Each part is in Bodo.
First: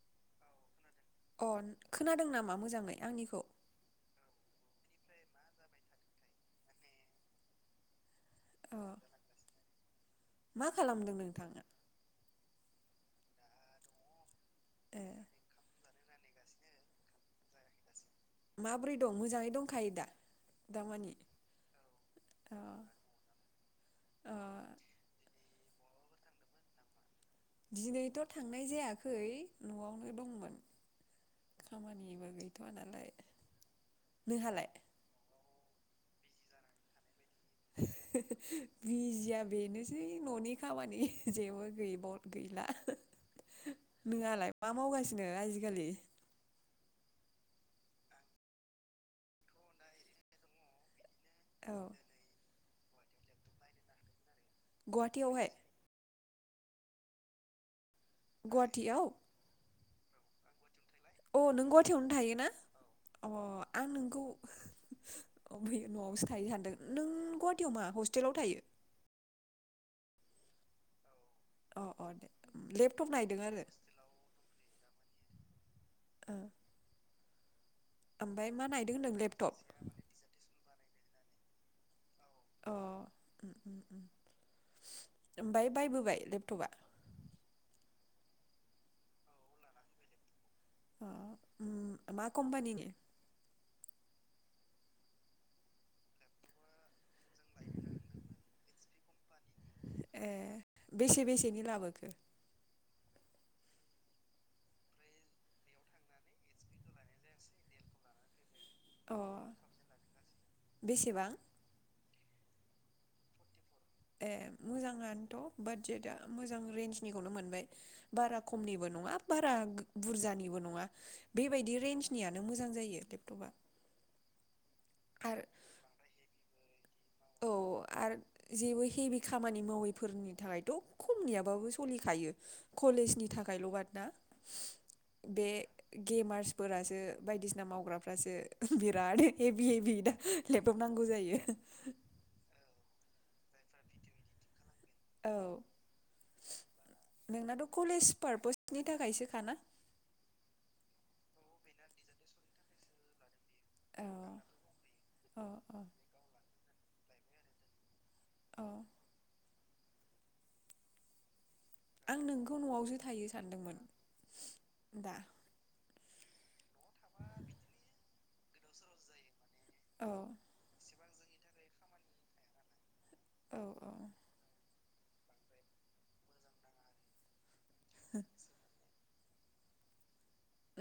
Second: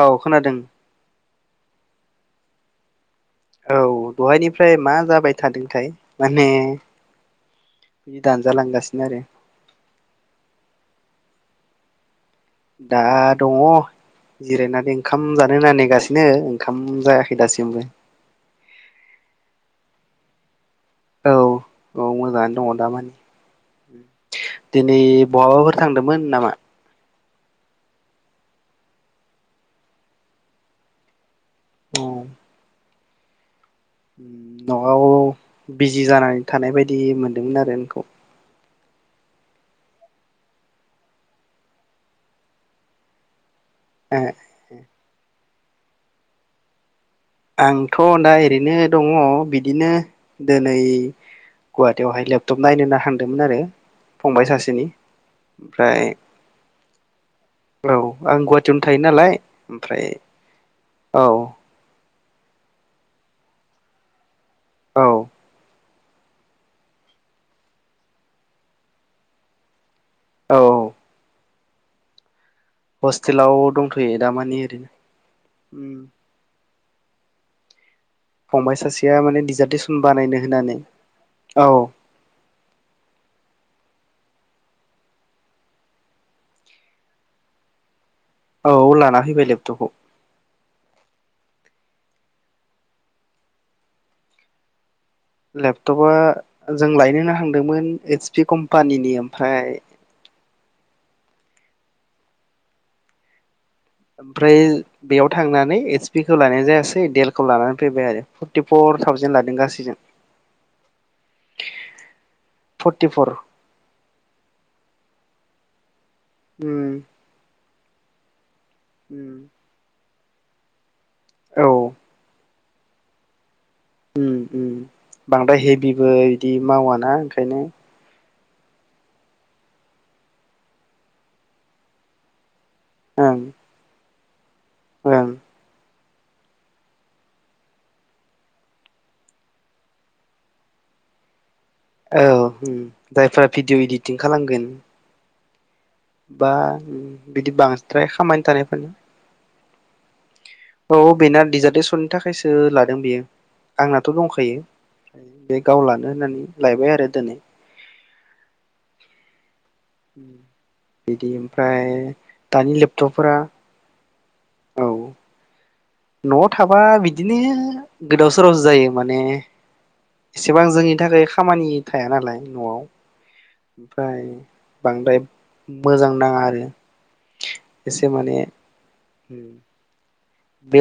औ खोनादों। अ' खोनादों नामा मोजाङै आंनिखौ? औ दहायनिफ्राय मा जाबाय थादोंथाय माने बिदि अ दानजालांगासिनो आरो। मा खालामदों नोंथाङा दा दङ जिरायनानै ए ओंखाम जानो होनना नेगासिनो। बेनो ओंखाम जायाखै दासिमबो। माबोरै दं मोजाङै दंखायो दा? दामानि औ औ अ मोजाङानो दङ दामानि अ दिनै बहाबाफोर थांदोंमोन नामा? दिनैथ' थांनाय जायाखै न'आवनो दंमोन। खामानिबो गैथ'वा नालाय। उम नोंहालाय नंगौ। बिजि जानानै थानाय बायदि मोन दोंमोन आरो नोंखौ। बिजिया बेनोसै न'नि खामानि जेबो गैला। ए नोंङालाय मा मावगासिनो आजि खालि? आंथ' दा ओरैनो दङ बिदिनो दिनै औ गुवाहाटी हैलाब टब नायनो होनना हांदोंमोन आरो फंबाय सासेनि गुवाहाटियावहाय ओमफ्राय औ आं गुवाहाटियावनो थायो गुवाहाटियाव नालाय। ओमफ्राय औ अ' नों गुवाहाटीनो थायो? ना अ' आं नोंखौ औ अ' बै न'आवसो थायो सानदों नों गुवाहाटियाव मा हस्टेलाव थायो। औ अ अ दे लेपटप नायदों हस्टेलाव आरो दंथ'यो दामानि ओरैनो उम ओ ओमफ्राय मा फंबाय नायदों होनदों सासेया माने लेपटप दिडिजार्टेसन बानायनो होननानै औ ओमफाय बायबोबाय लेपटपा औ लाना फैबाय लेपटपखौ उम मा कम्पानिनि लेपटपा जों लायनोनो हांदोंमोन एस पि कम्पानि ओमफाय ए बेसे बेसेनि लाबोखो ओमफ्राय बेयाव थांनानै एस पि खौ लानायानो जायासै देल खौ लानानै फैबाय आरो टिफर अ थावजेन लादों गासैजों बेसेबां फरटिफर ए मोजाङानोथ' बादजेटआ मोजां उम रेन्जनिखौनो मोनबाय बारा खमनिबो नङा उम बारा बुरजानिबो नङा औ बेबायदि रेन्जनियानो मोजां जायो लेपटपा ओम ओम आरो बांद्राय हेभिबो बिदि मावा ना औ ओंखायनो आरो जेबो हेभि खामानि मावैफोरनि थाखायथ' खमनियाबाबो सलिखायो कलेजनि ओं थाखायल' [unintelligible] ओं बे गेमार्सफोरासो बायदिसिना मावग्राफ्रासो बिराद हेभि हेभि दा लेपटप नांगौ जायो औ जायफोरा भिडिअ इडिटिं खालामगोन औ बा बिदि नोंनाथ' कलेज [unintelligible] खामानि पारपसनि थानायफोरनि थाखायसोखाना औ बेना डिजार्टेसननि थाखायसो लादों बेयो औ आंनाथ' दंखायो अ बे अ गाव लानो होननानै लायबाय आरो दिनै औ बेदि ओमफ्राय आं नोंखौ दानि न'आवसो थायो लेपटपफोरा सानदोंमोन औ दा न'आव थाबा बिदिनो गोदाव सोरावसो जायो माने औ एसेबां जोंनि थाखाय खामानि थाया नालाय न'आव औ औ ओमफ्राय बांद्राय मोजां नाङा आरो एसे माने ओम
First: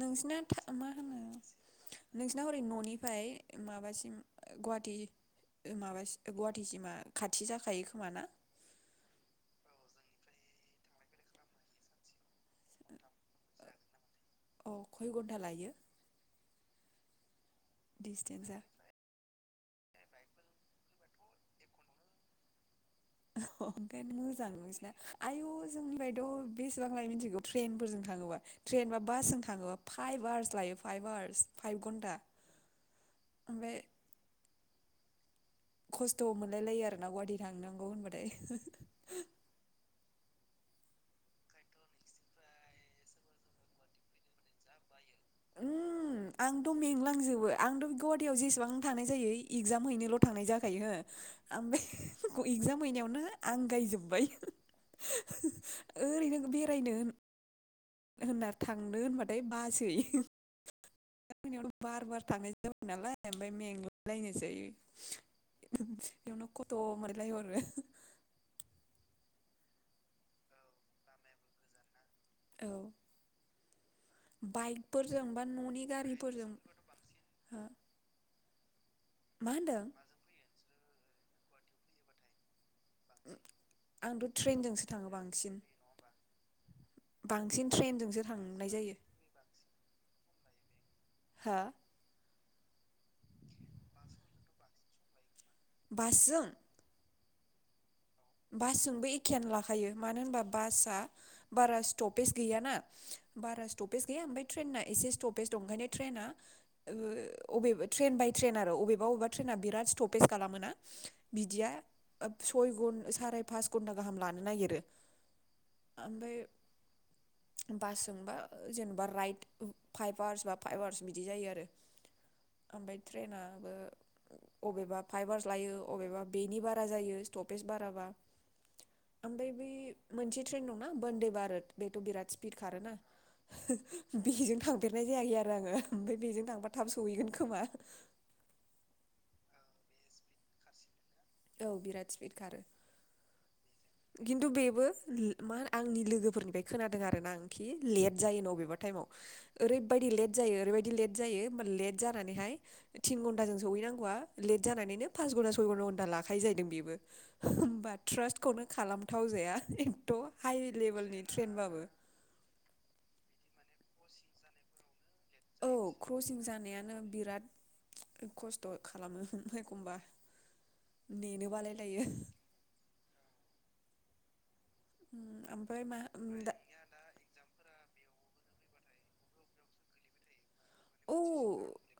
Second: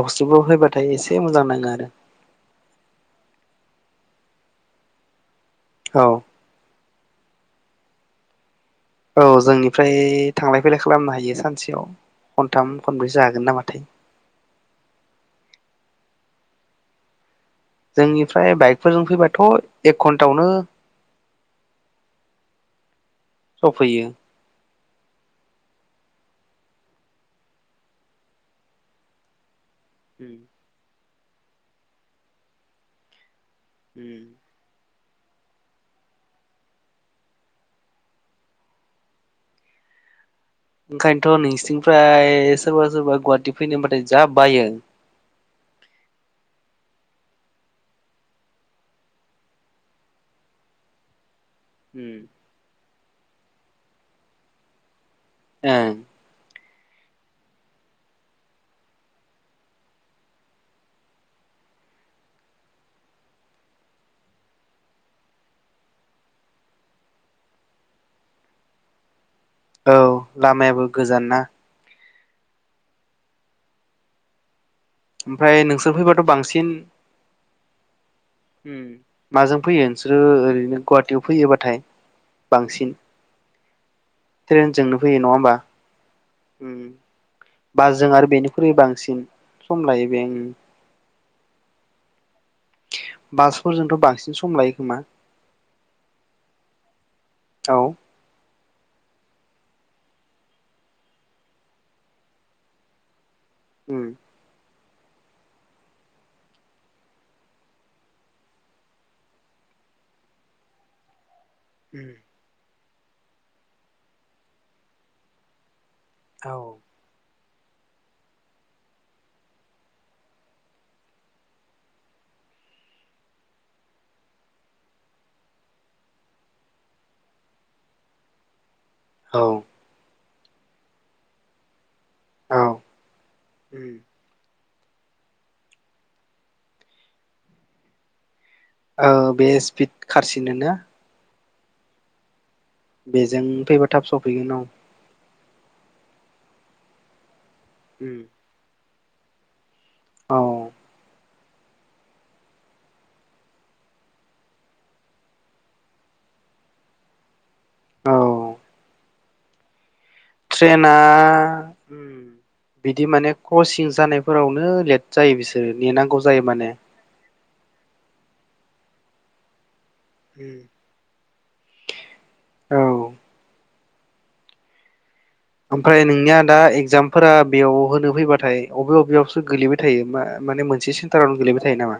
नोंसिना [unintelligible] मा होनो मोजां नाङो आरो नोंसिना हरै न'निफ्राय माबासिम गुवाहाटी औ माबास गुवाहाटिसिमा खाथि जाखायो खोमाना औ जोंनिफ्राय थांलाय फैलाय खालामनो हायो सानसेयाव खनथाम खनब्रैसो हागोन नामाथाय अ खय घन्टा लायो? जोंनिफ्राय डिसटेन्सा बाइकफोरजों फैबा थ' एक घन्टायावनो अ सफैयो ओंखायनो मोजां नोंसिना आयु जों फायथ' बेसेबां लाय मिथिगौ ट्रेनफोरजों थाङोबा ट्रेन बा बासजों थाङोबा फाइभ आवार्स लायो फाइभ आवार्स फाइभ घन्टा ओमफ्राय ओम खस्थ' मोनलाय लायो आरो ना गुवाहाटि थांनांगौ होनबाथाय [unintelligible] ओंखायनोथ' नोंसिनिफ्राय सोरबा सोरबा गुवाहाटि फैनो होनबाथाय जा बायो। ओम आंथ' मेंलांजोबो आंथ' गुवाहाटियाव जेसेबां थानाय जायो इगजाम हैनोल' थानाय जाखायो हो ओमफाय इगजाम हैनायावनो आंगायजोब्बाय ओम फरायनो होनना थांनो होनबाथाय बासै आंनियाव बार बार थांनाय जाबाय नालाय ओमफाय मेंलायलायनोसै बेयावनो खथ' मोनलायहरो औ लामायाबो गोजान ना औ बाइक फोरजों बा ओमफ्राय न'नि नोंसोर फैबाथ' गारिफोरजों हो होम मा माजों होनदों फैयो नोंसोरो ओरैनो गुवाहाटियाव फैयोबाथाय बांसिन आंथ' ट्रेनजोंसो ट्रेनजोंनो थाङो फैयो नङा होमबा बांसिन बांसिन बासजों ट्रेनजोंसो आरो थांनाय बेनिख्रुइ जायो बांसिन समलायो बेहाय हा। बासफोरजोंथ' बांसिन सम लायो खोमा बासजों औ। बासजोंबो एखेयानो लाखायो मानो होनबा बासआ बारा स्टपेज गैयाना बारा स्टपेज उम गैया ओमफ्राय ट्रेन ना एसे स्टपेज दं ओंखायनो ट्रेना अबेबा ट्रेन बाय ट्रेन आरो अबेबा अबेबा ट्रेना बिराद स्टपेज खालामोना बिदिया सयगुन साराय पास घन्टा गाहाम लानो नागिरो ओमफ्राय औ बासजोंबा जेनेबा राइट फाइभ आवार्स बा फाइभ आवार्स बिदि जायो आरो ओमफ्राय ट्रेनाबो अबेबा फाइभ आवार्स लायो अबेबा बेनि बारा जायो स्टपेज बाराबा औ ओफ्राय बे मोनसे ट्रेन दंना बन्दे भारत बेथ बिराद स्पिड औ खारोना उम बेजों थां देरनाय जायाखै आरो आङो ओमफ्राय बेजों थांबा थाब सहैगोन खोमा औ बे स्पिड खारसिनोना औ बिराद स्पिड खारो बेजों। फैबा थाब खिन्थु सफैगोन औ। बेबो ल- मा आंनि लोगोफोरनिफ्राय खोनादों आरोना आं। खि उम लेट जायो अबेबा टाइमाव ओरैबायदि लेट औ जायो ओरैबायदि लेट जायो। लेट जानानैहाय थिन घन्टाजों सहैनांगौआ लेट जानानैनो पास घन्टा सय घन्टा लाखायो जाहैदों बेबो होमबा औ खौनो खालाम। थाव जाया। ट्रेना बिदि माने कचिं जानायफोरावनो लेट जायो बिसोरो औ नेनांगौ क्रसिं जायो माने जानायानो बिराद खस्थ खालामगोन एखमबा नेनो बालाय लायो। औ उम मा ओमफ्राय उम नोंनिया दा एगजामफोरा बेयाव होनो फैबा थाय बबे बबेयावसो गोलैबाय थायो मा माने मोनसे औ सेन्टारावनो गोलैबाय थायो नामा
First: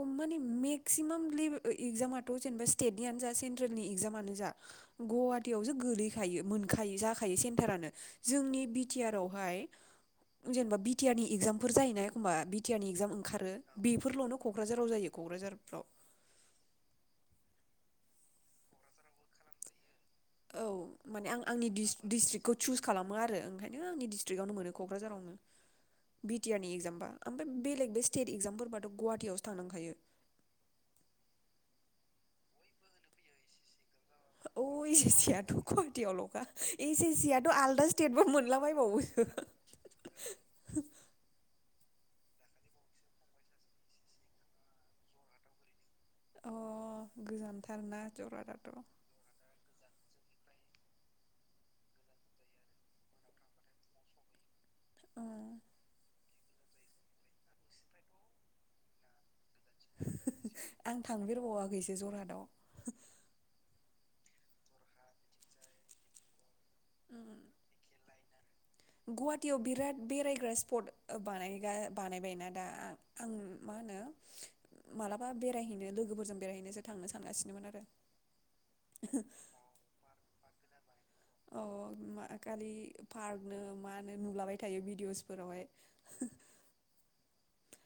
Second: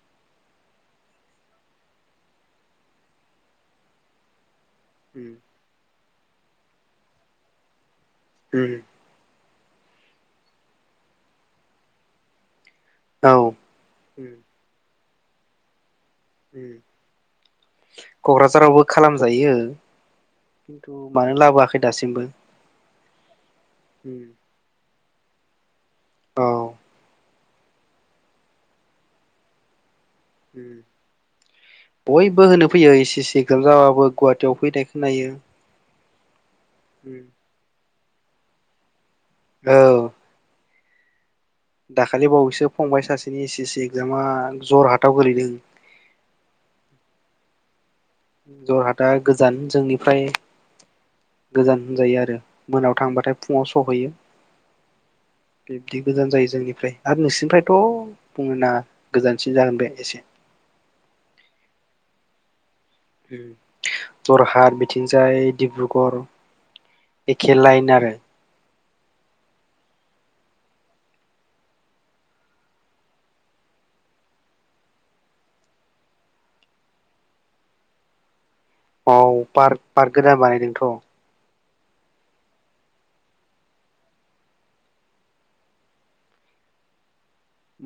उम माने मेक्सिमाम लेबे इगजामाथ जेनेबा स्टेटनियानो जा सेन्ट्रेलनि इगजामानो जा गुवाहाटियावसो गोलैयो थायो मोनखायो जाखायो सेन्टारानो जोंनि बि उम टि आर आवहाय जेनेबा बि टि आर नि एगजामफोर जायोना एखमा बि टिया नि इगजाम औ ओंखारो बेफोरलनो कक्राझाराव जायो कक्राझारफोराव कक्राझारावबो खालामजायो औ खिन्थु माने मानो आं आंनि लाबोआखै दि दासिमबो डिस्ट्रिक्टखौ चुस खालामो आरो ओंखायनो आंनि डिस्ट्रिक्टआवनो मोनाखै कक्राझारावनो बि औ टि आरनि इगजामबा ओमफ्राय बेलेग बे स्टेट इगजामफोरबाथ' गुवाहाटियावसो थांनांखायो ओम बयबो होनो फैयो एस सि सि इक्जाम जाबाबो गुवाहाटियाव फैनाय खोनायो [unintelligible] एस सि सि आथ आलदासो टेटबो मोनलाबायबावो औ दाखालि बावैसो फंबाय सासेनि एस सि सि एगजामा जरहाटाव गोलैदों अ गोजानथारना जरहाटाथ' जरहाटा गोजान जोंनि फ्राय गोजान होनजायो आरो मोनायाव थांबाथाय फुङाव सहैयो अ बिबदि गोजान जायो जोंनिफ्राय आरो नोंसिनिफ्रायथ' बुंनो नाङा गोजान सिन जागोन बे एसे आं थांफेरबावाखैसो जरहाटाव जरहाट बिथिंजाय डिब्रुगर उम एखे लाइन आरो गुवाहाटियाव बिराद बेरायग्रा स्पट बानायग्रा बानायबायना दा आं मा होनो मालाबा बेरायहैनो लोगोफोरजों बेरायहैनोसो थांनो सानगासिनोमोन आरो औ पार्क पार्क गोदान बानायदोंथ' औ अ मा खालि पार्कनो मा नो नुलाबाय थायो भिडिअ'सफोरावहाय।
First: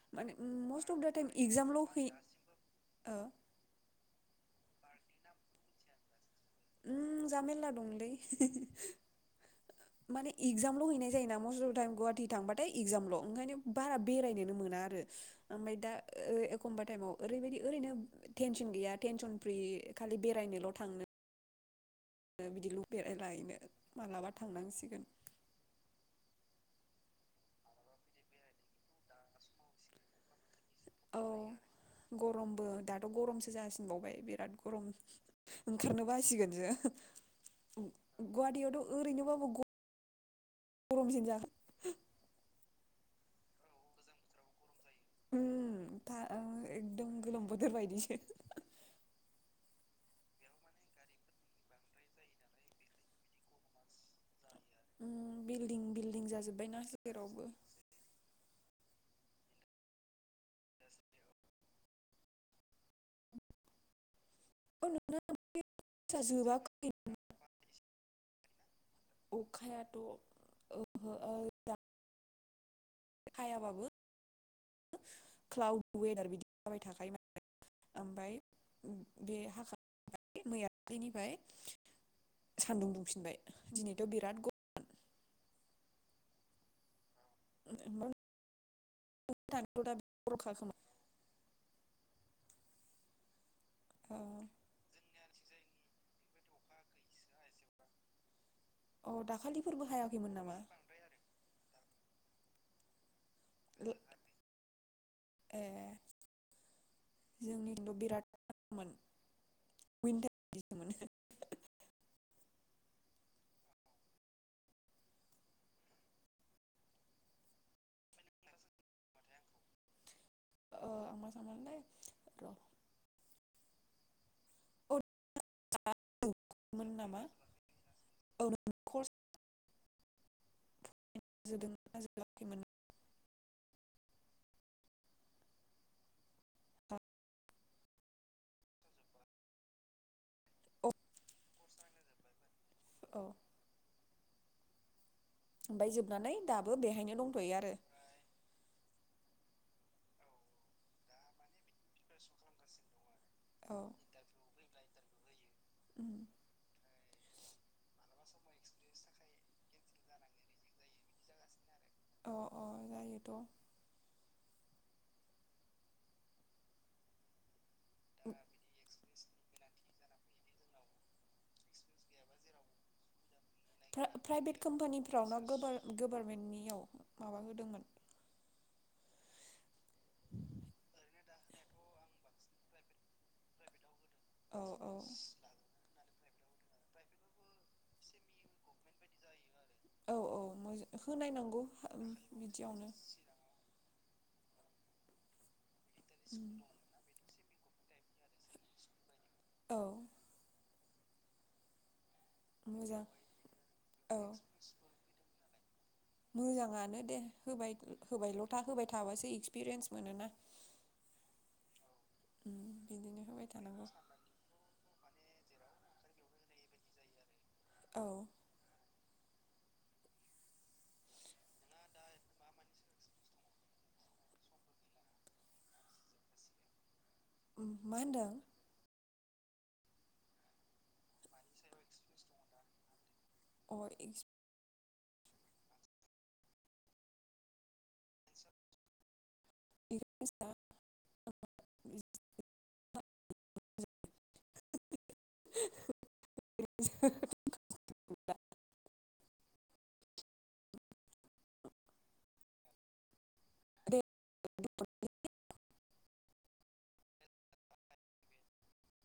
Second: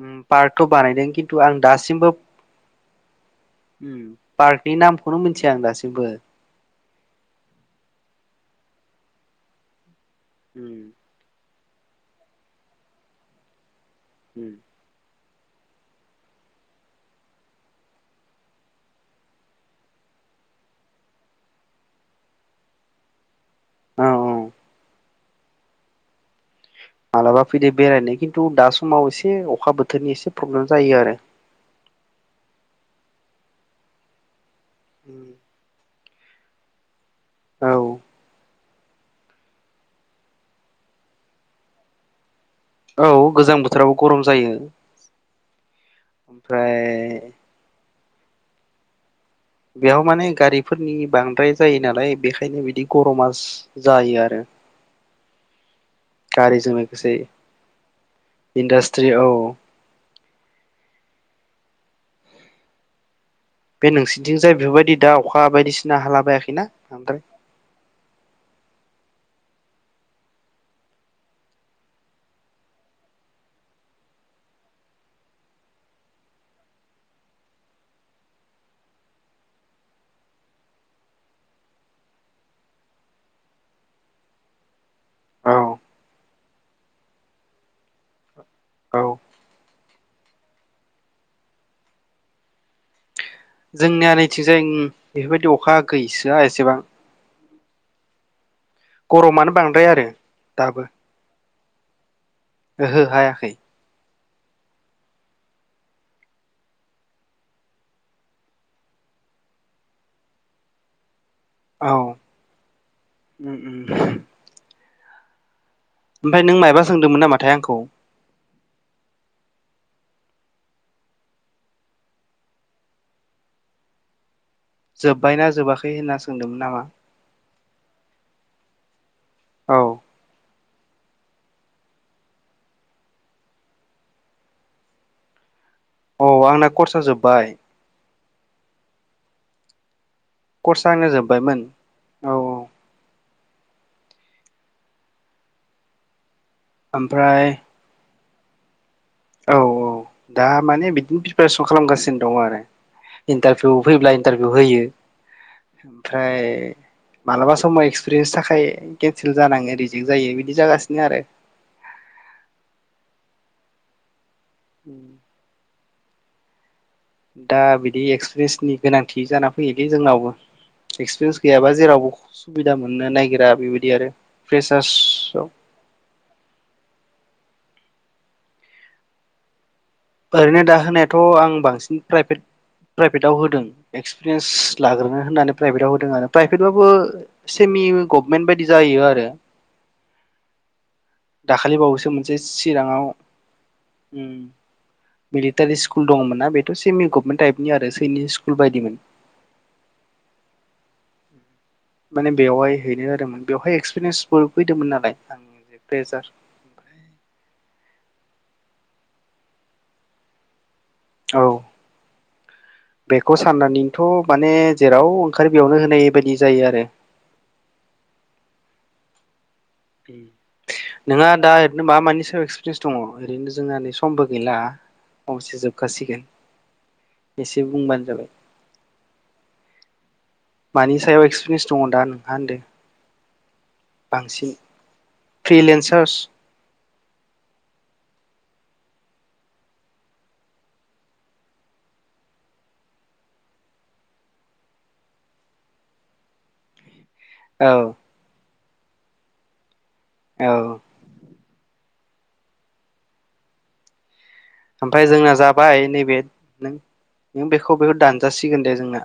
ओम माने पार्कथ' मस्ट अफ बानायदों दा टाइम खिन्थु आं इगजामल' है दासिमबो ओ उम पार्क बे नामखौनो मिथिया आं दासिमबो। उम जा मेरला दंलै [unintelligible] माने उम इक्जामल' हैनाय जायो ना मस टाइम गुवाहाटि थांबाथाय इक्जाम ल ओंखायनो बारा उम बेरायनोनो मोना आरो। ओमाय दा ओ एखमबा टाइमाव ओरैबायदि ओरैनो टेनसन गैया टेनसन फ्रि खालि बेरायनोल' थांनो ओ बिदिल बेरायला हैनो। औ मालाबा औ थांनांसिगोन। मालाबा फैदो बेरायनो खिन्थु दा समाव एसे अखा बोथोरनि एसे प्रब्लेम जायो आरो औ गरमबो दा गरमसो जासिनबावबाय बिराद गर ओंखारनो बासिगोन सो। औ गवाहाथियाव थ ओरैनोबाबो गरमसिन जागोन। औ गोजां बोथोरावबो गरम जायो। उम था एकदम ओमफ्राय। गोलोम बोथोर बायदिसो बेयाव माने गारिफोरनि बांद्राय जायो नालाय बेखायनो बिदि गरमास जायो आरो। बिल्डिं बिल्डिं गारिजों जाजोब्बायना जेरावबो। त्रियाव औ। बे नोंसिनिथिं जाय औ बेफोरबायदि दा नोंना अखा बायदिसिना क्लासा हाला बायाखैना जोबाखै बांद्राय। अखायाथ' ओ -ओ- दा। हायाबाबो क्लाउड वेदार बिदि जाबाय थायो माने ओमफ्राय बे हाख मैयानिफ्राय सानदुं दुंफिनबाय दिनैथ' बिराद गरममोन। औ [unintelligible] औ [unintelligible] जोंनिया नैथिंजाय उम। बेफोरबायदि अखा गैसोआ एसेबां। अ गरमानो बांद्राय दाखालिफोरबो आरो हायाखैमोन नामा? दाबो ओहो हाया खौ। ए जोंनिथिं' बिराद गरममोन बिनिथाखाय उइटारदिस मोनो। औ उम उम। ओमफ्राय नों मायबा सोंदोंमोन नामाथाय आंखौ? ओ आं साननायमोनथाय र औ जोब्बायना जोबाखै होनना सोंदोंमोन नामा। औ। औ। जोबाखैना जोबाखैमोन। औ आंना खरस औ आ जोब्बाय। खरस औ आ आंना जोबबायमोन। औ औ अ ओमफाय जोबनानै। दाबो बेहायनो ओमफ्राय दंथ'यो आरो। औ औ दा माने बिदिनो प्रिपेरेसन खालामगासिनो दं आरो। इन्टारभिउ औ फैब्ला इन्टारभिउ होयो। उम ओमफ्राय। मालाबा समाव एक्सपिरियेन्स थाखाय केन्सेल जानाङो रिजेक्ट जायो बिदि जागासिनो आरो। थ' उम दा बि एक्सप्रिरेनसनि गोनां थि जाना फैयो बे जोंनावबो एक्सपिरियेन्स गैयाबा जेरावबो सुबिदा मोननो नागिरा। बेबायदि आरो प्रा-प्राइभेट कम्पानिफ्राव ना फ्रेसार्सआव ग-गभारमेन्टनियाव माबा होदोंमोन ओरैनो दा होनाया थ' आं बांसिन प्राइभेट प्राइभेटाव होदों। एक्सपिरियेन्स औ औ लाग्रो होननानै प्राइभेटाव होदों आरो। प्राइभेटबाबो सेमि गभमेन्ट बायदि जायो आरो औ औ मोज होनायनांगौ दाखालि उम बावैसो मोनसे बिदियावनो चिराङाव ओम मिलि थारि स्कल दङमोनना उम बेथ' सेमि गभमेन्टाइप नि आरो सैनिक स्कुल बायदिमोन। औ माने बेवहाय मोजां हैनाय जादोंमोन बेवहाय औ एक्सपिरियेन्सफोर फैदोंमोन नालाय आं प्रेसार मोजाङानो दे होबाय होबायल' था होबाय थाबासो एक्सपिरियेन्स मोनोना। औ उम बिदिनो बेखौ होबाय थानांगौ साननानैनोथ' माने जेराव ओंखारो बेयावनो होनाय बायदि जायो आरो। औ नोंहा दा ओरैनो मा मानि सायाव एक्सपिरियेन्स दङ ओरैनो जोंहा नै समबो गैला फंसेजों जोबखासिगोन। एसे उम मा बुंबानो होनदों जाबाय मानि सायाव एक्सपिरियेन्स दङ दा नोंहा होनदों। अ बांसिन फ्रिलेन्सार्स [unintelligible] [inaudible] औ‌। औ। ओमफ्राय जोंना जाबाय नैबे नों नों बेखौबो दानजासिगोन दे जोंना।